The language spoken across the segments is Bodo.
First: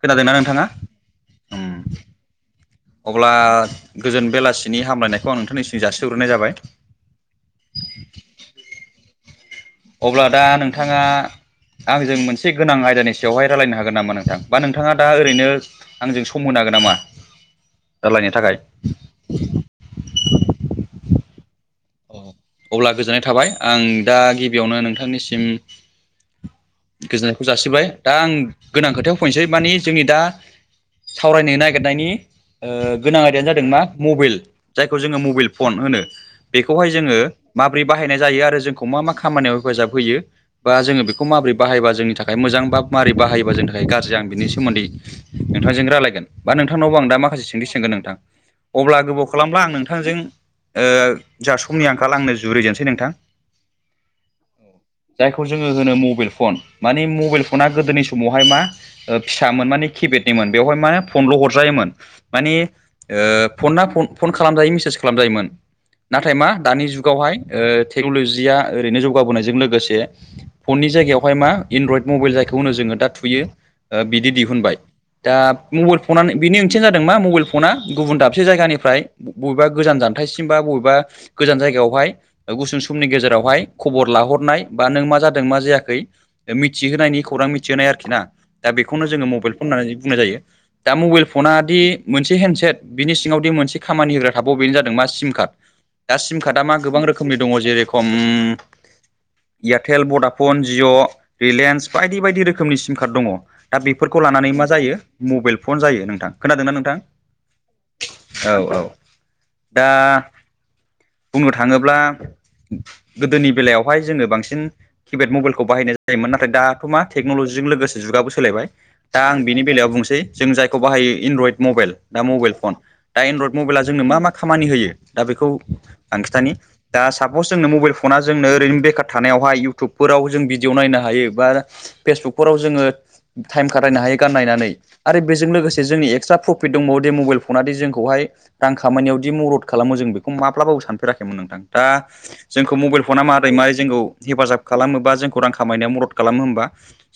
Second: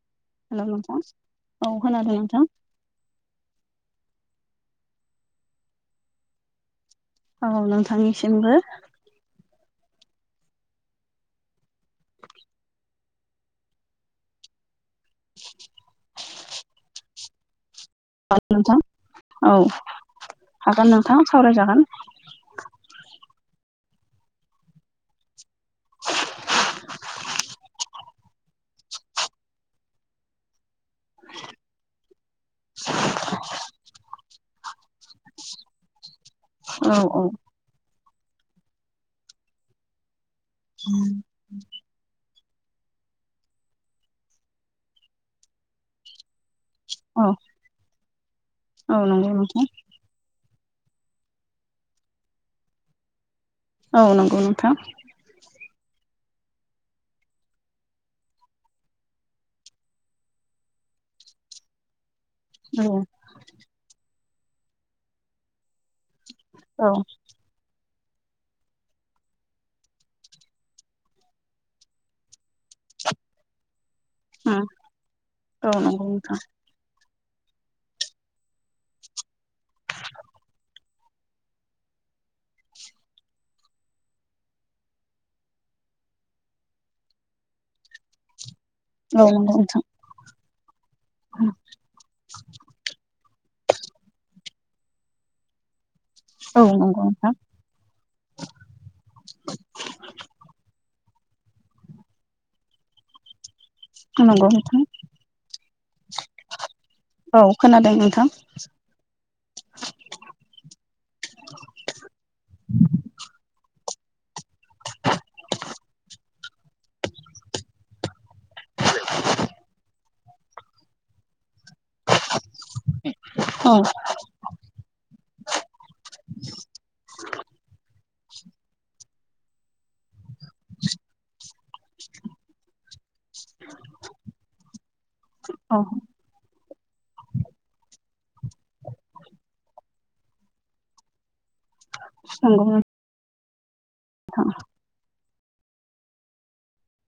खोनादोंना हेल' नोंथाङा? नोंथां उम औ खोनादों नोंथां अब्ला गोजोन बेलासिनि हामलायनायखौ आं नोंथांनिसिम जासिहरग्रोनाय जाबाय औ नोंथांनिसिमबो अब्ला दा नोंथाङा आंजों मोनसे गोनां आयदानि सायावहाय रायलायनो हागोन नामा नोंथां बा नोंथाङा दा ओरैनो आंजों सम होनो हागोन नामा रायलायनो थाखाय? नोंथां औ हागोन नोंथां सावरायजागोन अब्ला गोजोननाय थाबाय। आं दा गिबियावनो नोंथांनिसिम गोजोननायखौ जासिबाय। दा आं गोनां खोथायाव फैनोसै माने जोंनि दा सावरायनो नागिरनायनि ओ गोनां आयदायानो जादों मा मबेल। जायखौ जोङो मबेल फन होनो। बेखौहाय औ जोङो औ माबोरै बाहायनाय जायो आरो जोंखौ मा मा खामानियाव हेफाजाब होयो बा जोङो बेखौ माबोरै बाहायबा जोंनि था खाय मोजां बा मारै बायोबा जोंनि थाखाय गाज्रि जागोन बिनि सोमोन्दै नोंथांजों रायलायगोन। बा नोंथांनावबो आं दा औ माखासे सोंथि सोंगोन नोंथां। अब्ला औ गोबाव नंगौ खालामला नोंथां आं नोंथांजों ओ जा समनि आंखाल आंनो जुरिजेनसै नोंथां। औ नंगौ नोंथां। जायखौ जोङो होनो मबाइल फन। मानि मबाइल फना गोदोनि समावहाय मा ओ फिसामोन माने किपेडनिमोन बेवहाय माने फनल' हरजायोमोन। मानि औ ओ फना फन खालामजायो मेसेज खालाम जायोमोन। नाथाय मा दानि औ जुगावहाय ओ टेक्न'ल'जिया ओरैनो जौगाबोनायजों लोगोसे फननि जायगायावहाय मा एनरइद मबेल जायखौ होनो जोङो दा थुयो ओ बिदि दिहुनबाय। दा औ मबेल नंगौ फनानो नोंथां बिनि ओं मोनसेया जादों मा मबेल फना गुबुन दाबसे जायगानिफ्राय बबेबा गोजान जानथायसिम बा बबेबा गोजान जायगायावहाय गुसुं समनि गेजेरावहाय खबर लाहरनाय बा नों मा जादों मा जायाखै मिथिहोनायनि खौरां मिथिहोनाय आरोखि ना। दा बेखौनो जोङो औ नंगौ मबेल फन नोंथां होननानै बुंनाय जायो। दा मबेल फना दि मोनसे हेन्दसेट। बिनि सिङावदि मोनसे खामानि होग्रा थाबावो बेनो जादों मा सिम कार्ड। दा सिम कार्डआ औ मा नंगौ गोबां नोंथां रोखोमनि दङ' जेरेखम एयारटेल भडाफन जिअ' रिलेन्स बायदि बायदि रोखोमनि सिम कार्ड दङ'। दा बेफोरखौ लानानै नंगौ मा नोंथां जायो मबेल फन जायो नोंथां। खोनादों ना नोंथां? औ खोनादों नोंथां। औ औ दा बुंनो थाङोब्ला गोदोनि बेलायावहाय जोङो बांसिन किपेड मबेलखौ बाहायनाय जायोमोन। नाथाय दाथ' मा टेक्न'ल'जिजों लोगोसे जुगाबो सोलायबाय। दा आं बिनि बेलायाव बुंसै जों जायखौ बाहायो एनरइड मबेल। दा मबेल फन। दा एनरइड औ मबेला जोंनो मा मा खामानि होयो दा बेखौ आं खिथानि। दा सापस जोंनो मबेल फना जोंनो ओरैनो बेखार थानायावहाय इउटुबफोराव जों भिडिअ 'नायनो हायो बा फेसबुकफोराव जोङो थाइम खाथायनो हायो गाननायनानै आरो बेजों औ लोगोसे जोंनि एक्सट्रा फ्र फिट दंबावो दे मबेल फनादि जोंखौहाय रां खामानियाव दि मदद खालामो जों बे खौ माब्लाबाबो सानफेराखैमोन नोंथां। दा जोंखौ नंगौ मबेल फना मा रै मारै जोंखौ हेफाजाब खालामोबा जोंखौ रां खामायनायाव मदद खालामो होमबा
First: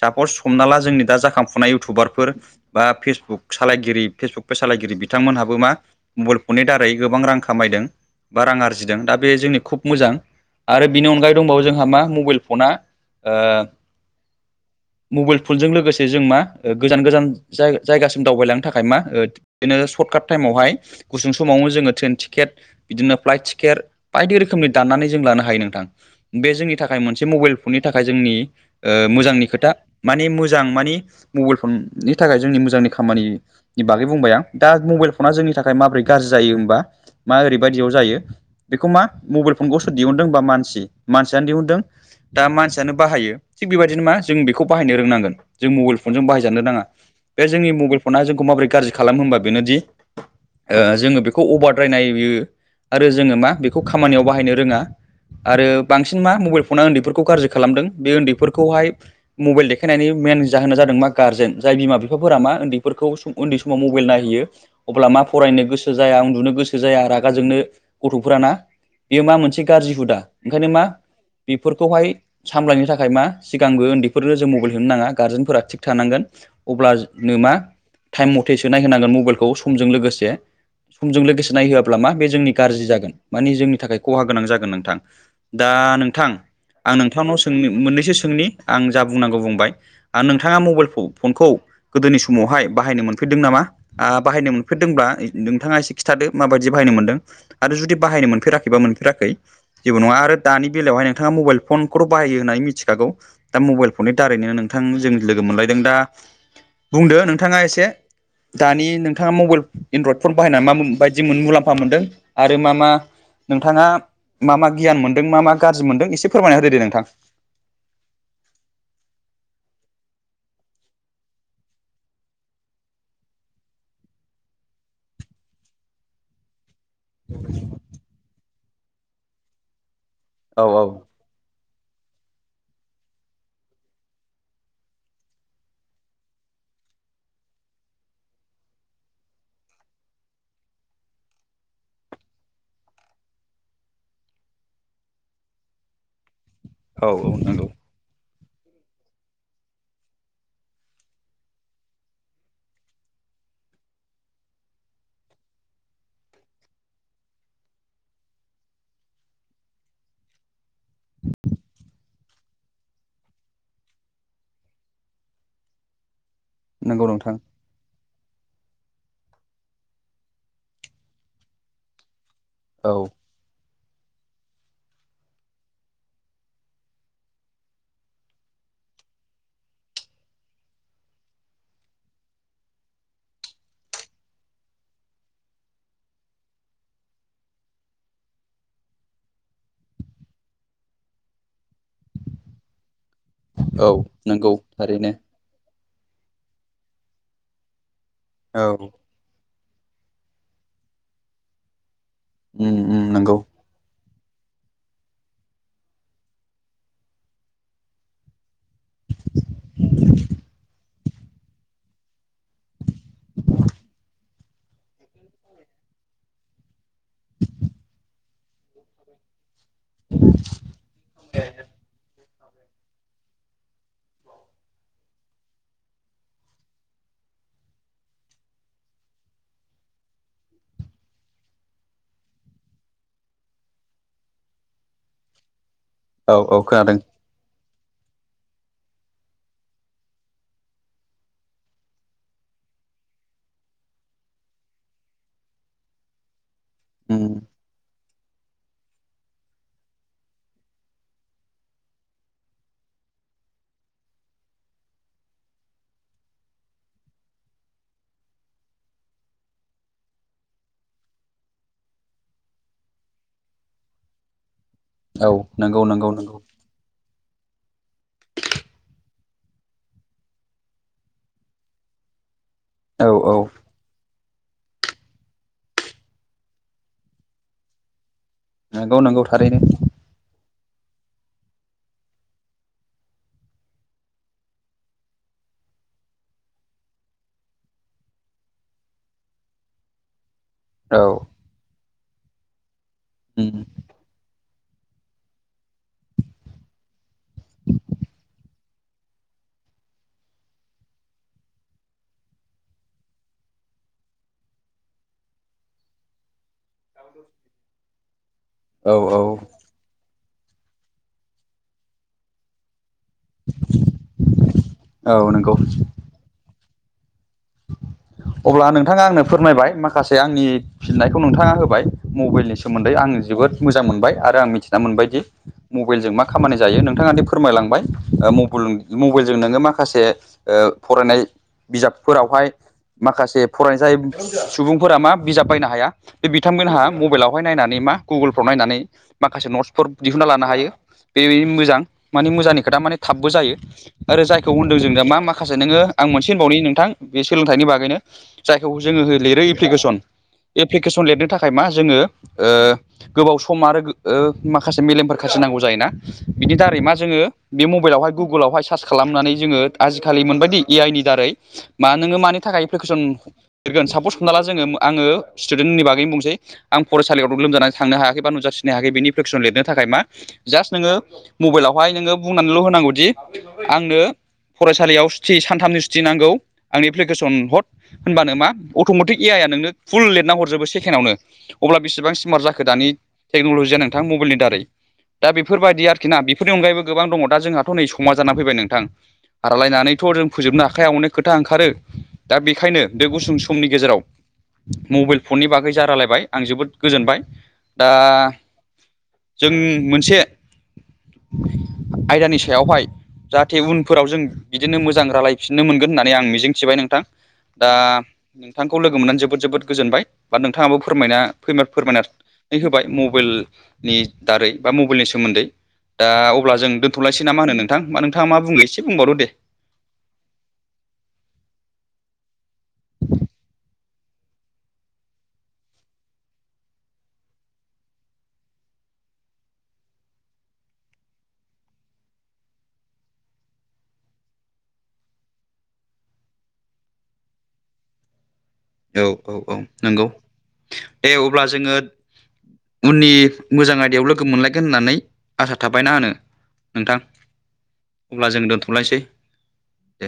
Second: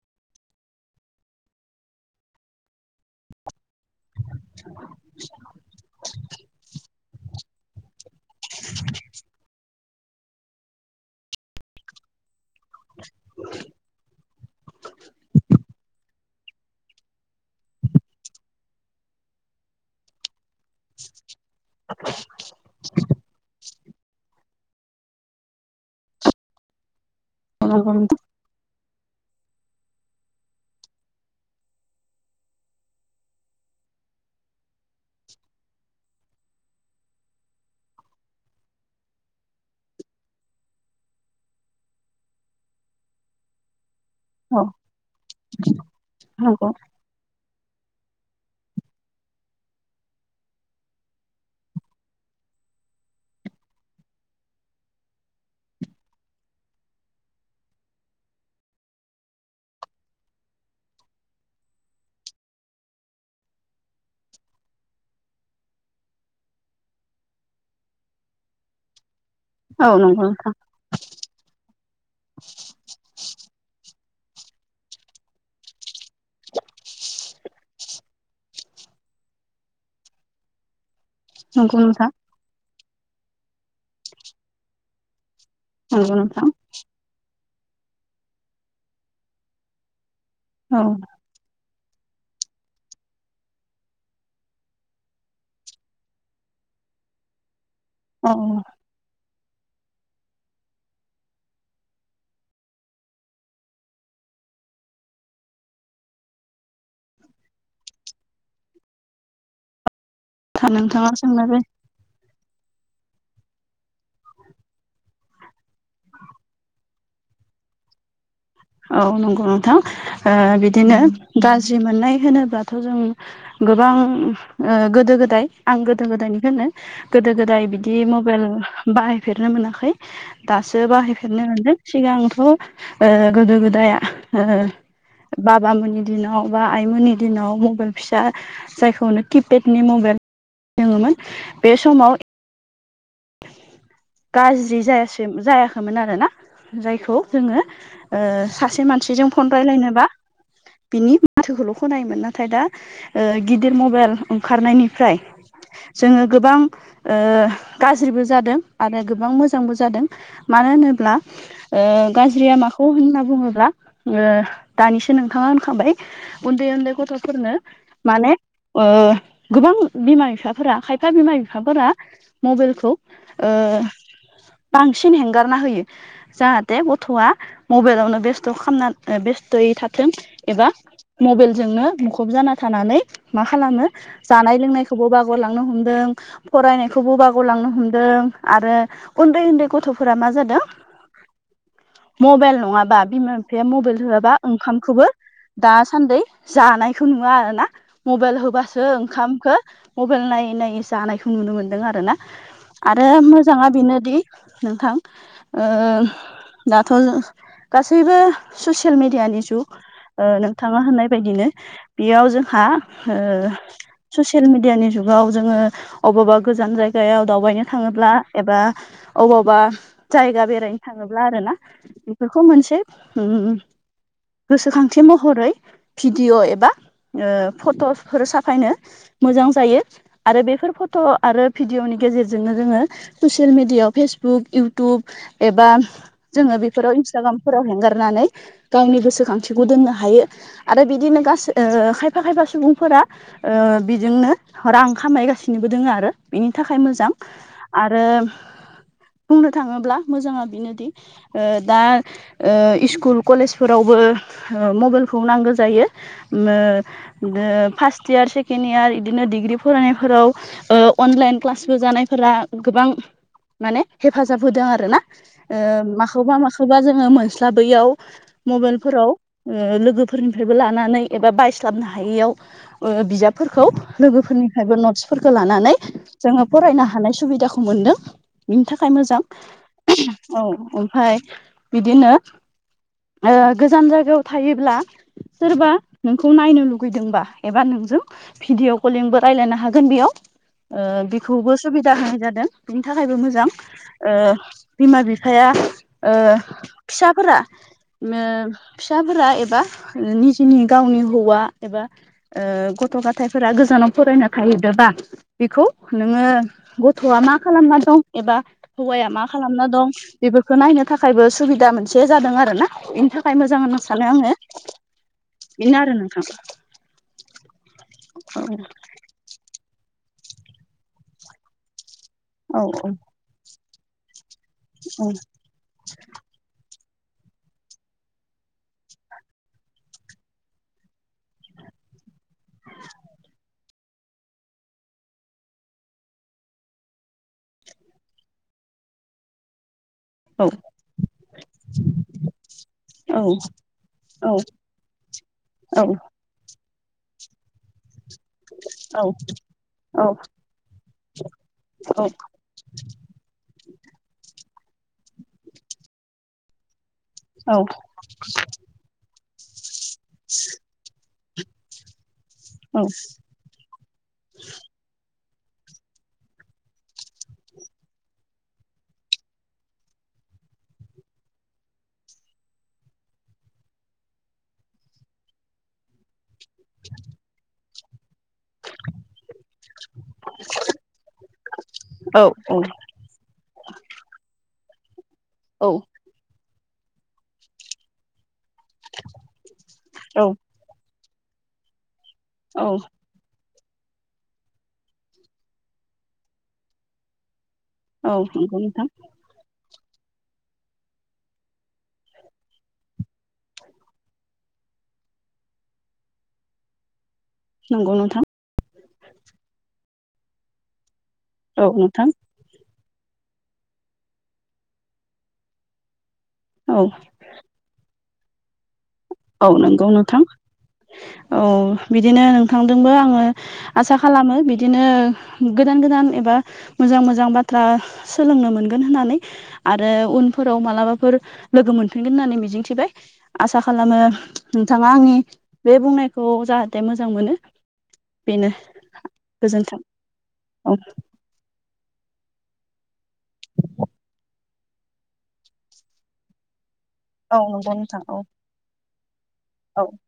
सापस हमना ला जोंनि दा जाखांफुनाय इउटुबारफोर बा फेसबुक सालायगिरि फेसबुक पेज सालायगिरि बिथांमोनहाबो मा मबाइल फननि दारै गोबां रां खामायदों। बा रां आरजिदों। दा बे जोंनि खुब मोजां आरो बिनि अनगायै दंबावो जोंहा मा मबेल फना ओ मबेल फनजों लोगोसे जों मा ओ गोजान गोजान जाय-जायगासिम दावबायलांनो थाखाय मा ओ बिदिनो सर्ट काट टाइमावहाय गुसुं समावनो जोङो ट्रेन टिकेट बिदिनो फ्लाइट टिकेर बायदि रोखोमनि दाननानै जों लानो हायो नोंथां। बे जोंनि थाखाय मोनसे मबेल फननि नंगौ थाखाय नोंथां जोंनि ओ मोजांनि खोथा। माने मोजां मानि मबेल फननि थाखाय जोंनि मोजांनि खामानि नि बागै बुंबाय आं। दा मबेल फना जोंनि थाखाय माब्रै गारजि जायो होनबा मा ओरैबायदियाव जायो बेखौ मा मबेल फनखौ सोर दिहुनदों होनबा मानसि। मानसियानो दिहुनदों। दा मानसियानो बाहायो थिग बेबायदिनो मा जों औ बेखौ बाहायनो रोंनांगोन। जों मबेल फनजों बाहायजानो नंगौ नाङा। बे जोंनि मबेल फना जोंखौ माबोरै गाज्रि खालामो होनबा बेनोदि ओ जोङो बेखौ अभारद्रायनाययो आरो जोङो मा बेखौ खामानियाव बाहायनो रोङा। आरो बांसिन मा मबाइल फना उन्दैफोरखौ गाज्रि खालामदों बे उन्दैफोरखौहाय मबाइल देखायनायनि मेन जाहोना जादों मा गार्जेन जाय बिमा बिफाफोरा मा उन्दैफोरखौ उन्दै समाव मबाइल नायहैयो अब्ला मा फरायनो गोसो जाया उन्दुनो गोसो जाया आरो जाजोंनो गथ'फोराना बेयो मा मोनसे औ गाज्रि नंगौ हुदा नोंथां ओंखायनो मा बेफोरखौहाय सामलायनो थाखाय मा सिगांबो उन्दैफोरनो जों मबाइल होनो नाङा गारजेनफोरा थिग थानांगोन अब्लनो मा टाइम मथेसो नायहोनांगोन मबाइलखौ समजों लोगोसे समजों लोगोसे नंगौ नायहोआब्ला नोंथां मा बे जोंनि गाज्रि जागोन माने जोंनि थाखाय खहा गोनां जागोन नोंथां। दा नोंथां आं नोंथांनाव सों मोननैसो सोंनि आं जा बुंनांगौ बुंबाय। आं नोंथाङा औ मबाइलखौ फनखौ गोदोनि समावहाय बाहायनो मोनफैदों नामा आ बाहायनो मोनफेरदोंबा नोंथाङा एसे खिथादो माबायदि जि बाहायनो मोन्दों आरो जुदि बाहायनो मोनफेराखैबा मोनफेराखै जेबो नङा आरो दानि बेलायावहाय नोंथाङा मबाइल फनखौथ' बाहायो होन्नानै मिथिखागौ दा मबाइल फननि दारैनो नोंथां जों लोगो मोनलायदों दा बुंदो नोंथाङा एसे दानि नोंथाङा मबाइल एनड्रयद फन बाहायनाय औ मा नोंथाङा बायदि सोंनो मोन गोनां मुलाम मोनदों आरो मा मा नोंथाङा मा मा गियान मोनदों मा मा गाज्रि मोनदों एसे फोरमाय होदो दे नोंथां औ नंगौ नोंथां ओ बिदिनो गाज्रि मोननाय होनोब्लाथ' जों गोबां ओ गोदो गोदाय आं गोदो गोदायनिखौ होनदों गोदो गोदाय बिदि मबाइल बाहायफेरनो मोनाखै औ औ दासो बाहाय फेरनो मोनदों सिगांथ' ओ गोदो गोदाया ओ बाबामोननि दिनाव बा आइमोननि दिनाव मबाइल फिसा जायखौनो किपेडनि मबाइल दोङोमोन बे समाव गाज्रि जायासै जायाखैमोन आरोना औ जायखौ औ जोङो नंगौ ओ सासे मानसिजों फन रायलायनोबा बिनि माथोखौल' खनायोमोन नाथाय दा ओ गिदिर मबाइल ओंखारनायनिफ्राय जोङो गोबां ओ गाज्रिबो जादों आरो गोबां मोजांबो जादों मानो होनोब्ला ओ गाज्रिया माखौ होनना बुङोब्ला ओ दानिसो नोंथाङा होनखाबाय उन्दै उन्दै नंगौ नोंथां गथ'फोरनो माने ओ गोबां बिमा बिफाफोरा खायफा बिमा बिफाफोरा मबाइलखौ औ ओ बांसिन हेंगारना होयो जाहाथे गथ'आ मबाइलावनो बेस्थ' खालामना बेस्थ'यै थाथों एबा मबाइलजोंनो मुखुब जाना थानानै मा खालामो जानाय लोंनायखौबो बारगारलांनो हमदों फरायनाय खौबो बारग'लांनो हमदों आरो उन्दै उन्दै गथ'फोरा मा जादों मबाइल नङाबा बिमा बिफाया औ मबाइल होआबा नंगौ ओंखामखौबो थारैनो दासान्दै जानायखौ नुवा आरो ना मबाइल औ होबासो ओंखामखौ मबाइल नायै नायै जानायखौ नुनो मोन्दों आरो ना उम उम आरो नंगौ मोजाङा बेनोदि नोंथां ओ दाथ' गासैबो ससियेल मिडियानि जुग ओ नोंथाङा होननाय बायदिनो बेयाव जोंहा ओ ससियेल मिडियानि जुगाव जोङो अबावबा गोजान जायगायाव दावबायनो थाङोब्ला एबा अबावबा जायगा बेराय थाङोब्ला आरोना बेफोरखौ मोनसे उम गोसोखांथि महरै भिडिअ' एबा ओ फट'फोर साफायनो मोजां जायो आरो बेफोर फट' आरो भिडिअनि गेजेरजोंनो जोङो ससियेल मिडियायाव फेसबुक इउटुब एबा औ जोङो औ खोनादों बेफोराव इन्सटाग्रामफोराव हेंगारनानै गावनि गोसोखांथिखौ दोननो हायो। आरो बिदिनो गासै ओ खायफा खायफा सुबुंफोरा ओ बेजोंनो रां खामायगासिनोबो दोङो आरो बिनि थाखाय मोजां उम आरो बुंनो थाङोब्ला मोजाङा बेनोदि ओ दा ओ इस्कुल कलेजफोरावबो ओ मबाइलखौ नांगौ जायो। मो दो फार्स्ट इयार सेकेण्ड यार इदिनो डिग्रि फरायनायफोराव ओ अनलाइन क्लासबो जानायफोरा गोबां माने हेफाजाब होदों आरो ना। औ ओ नंगौ नंगौ नंगौ माखौबा माखौबा जोङो मोनस्लाबैयाव मबाइलफोराव ओ लोगोफोरनिफ्रायबो लानानै एबा बायस्लाबनो हायैयाव ओ औ औ बिजाबफोरखौ लोगोफोरनिफ्रायबो नटसफोरखौ लानानै जोङो फरायनो हानाय सुबिदाखौ मोनदों बिनि थाखाय नंगौ मोजां। नंगौ थारैनो औ ओमफाय बिदिनो ओ गोजान जायगायाव थायोब्ला सोरबा नोंखौ नायनो लुगैदोंबा एबा नोंजों भिडिअ कलिंबो रायलायनो हागोन बेयाव। औ ओ बेखौबो सुबिदा होनाय जादों बिनि थाखायबो मोजां। उम ओ बिमा बिफाया ओ फिसाफोरा मो फिसाफोरा एबा निजेनि गावनि हौवा एबा ओ गथ' गथायफोरा गोजानाव फरायनो थाहैदोबा बेखौ नोङो गथ'आ मा खालामना दं एबा औ हौवाया औ मा खालामना दं बेफोरखौ नायनो थाखायबो सुबिदा मोनसे जादों आरोना बेनि थाख खाय मोजां होनना सानो आङो औ नंगौ बेनो आरो नोंथां। अब्ला नोंथाङा आंनो फोरमायबाय माखासे आंनि फिननायखौ नोंथाङा होबाय। मबाइलनि औ औ सोमोन्दै आं जोबोद मोजां मोनबाय आरो आं मिथिना मोनबाय दि मबाइलजों मा खामानि जायो नोंथाङा दि फोरमायलांबाय ओ मबाइल मबाइलजों नोङो माखासे ओ फरायनाय बिजाबफोरावहाय माखासे फरायनाय जाय सुबुंफोरा मा बिजाब बायनो हाया बे बिथांमोनहा मबाइलावहाय नायनानै मा गुगोलफ्राव नायनानै माखासे नटस फोर दिहुनन्ना लानो हायो बे मोजां मानि मोजांनि खोथा माने औ थाबबो जायो। आरो जायखौ होनदों जों दा मा माखासे नोङो आं मोनसे होनबावनि नोंथां बे सोलोंथाइनि बागैनो। जायखौ जोङो लिरो एप्लिकेसन औ एप्लिकेसन लिरनो थाखाय मा जोङो औ ओ गोबाव सम आरो गो ओ माखासे मेलेमफोर खाथिनांगौ जायोना बिनि दारै मा जोङो बे मबाइलावहाय गुगोल आवहाय सार्च खालामनानै जोङो आजिखालि मोनबायदि ए आइ नि दारै मा नोङो मानि थाखाय एप्लिकेसन लिरगोन सापस हमना ला जोङो आङो स्टुडेन्टनि बागैनो बुंसै। आं फरायसालियाव लोमजानानै थांनो हायाखै बा नुजाथिनो हायाखै बेनि इप्लिकेसन लिरनो थाखाय मा जास्ट नोङो मबाइलावहाय नोङो बुंनानैल' होनांगौदि आंनो फरायसालियाव सुथि सानथामनि सुथि नांगौ आंनि एप्लिकेसन हद होनबानो मा अट'मेटिक ए आइ आ नोंनो फुल लिरना हरजोबो सेकेण्डआवनो अब्ला बेसेबां औ स्मार्ट जाखो दानि टेक्न'ल'जिया नोंथां मबाइलनि दारै दा बेफोरबायदि आर खिना बेफोरनि अनगायैबो गोबां दङ दा जोंहाथ' नै समा जानानै फैबाय नों थां रालायनानैथ' जों फोजोबनो हाखाया अनेक खोथा ओंखारो दा बेखायनो बे गुसुं समनि गेजेराव मबाइल फननि बागै जा रालायबाय आं जोबोद गोजोनबाय। दा औ नंगौ नोंथां जों मोनसे आयदानि सायावहाय जाहाथे उनफोराव जों बिदिनो मोजां रालायफिननो मोनगोन होनना नै आं मिजिंथिबाय नोंथां दा नंगौ नोंथां नोंथांखौ लोगो मोननानै जोबोद जोबोद गोजोनबाय बा नोंथाङाबो फोरमायना औ फोरमाय फोरमायना नोंथां नै होबाय मबाइलनि दारै बा मबाइलनि सोमोन्दै दा अब्ला जों औ दोनथ'लाय सै ना मा होनो नोंथां बा नोंथांआ मा बुङो एसे बुंबावदो दे औ नंगौ नोंथां औ बिदिनो नोंथांजोंबो आङो आसा खालामो बिदिनो गोदान गोदान एबा मोजां मोजां बाथ्रा सोलोंनो मोनगोन होननानै। आरो उनफोराव मालाबाफोर लोगो मोनफिनगोन होननानै मिजिंथिबाय आसा खालामो नोंथाङा आंनि बे बुंनायखौ जाहाथे मोजां मोनो। बेनो। औ औ औ गोजोन्थों नंगौ औ दे अब्ला जोङो उननि मोजां आयदायाव लोगो मोनलायगोन होननानै आसा थाबायना आ नोंथां। औ नंगौ नोंथां औ अब्ला जों दोनथ'लायसै। औ। दे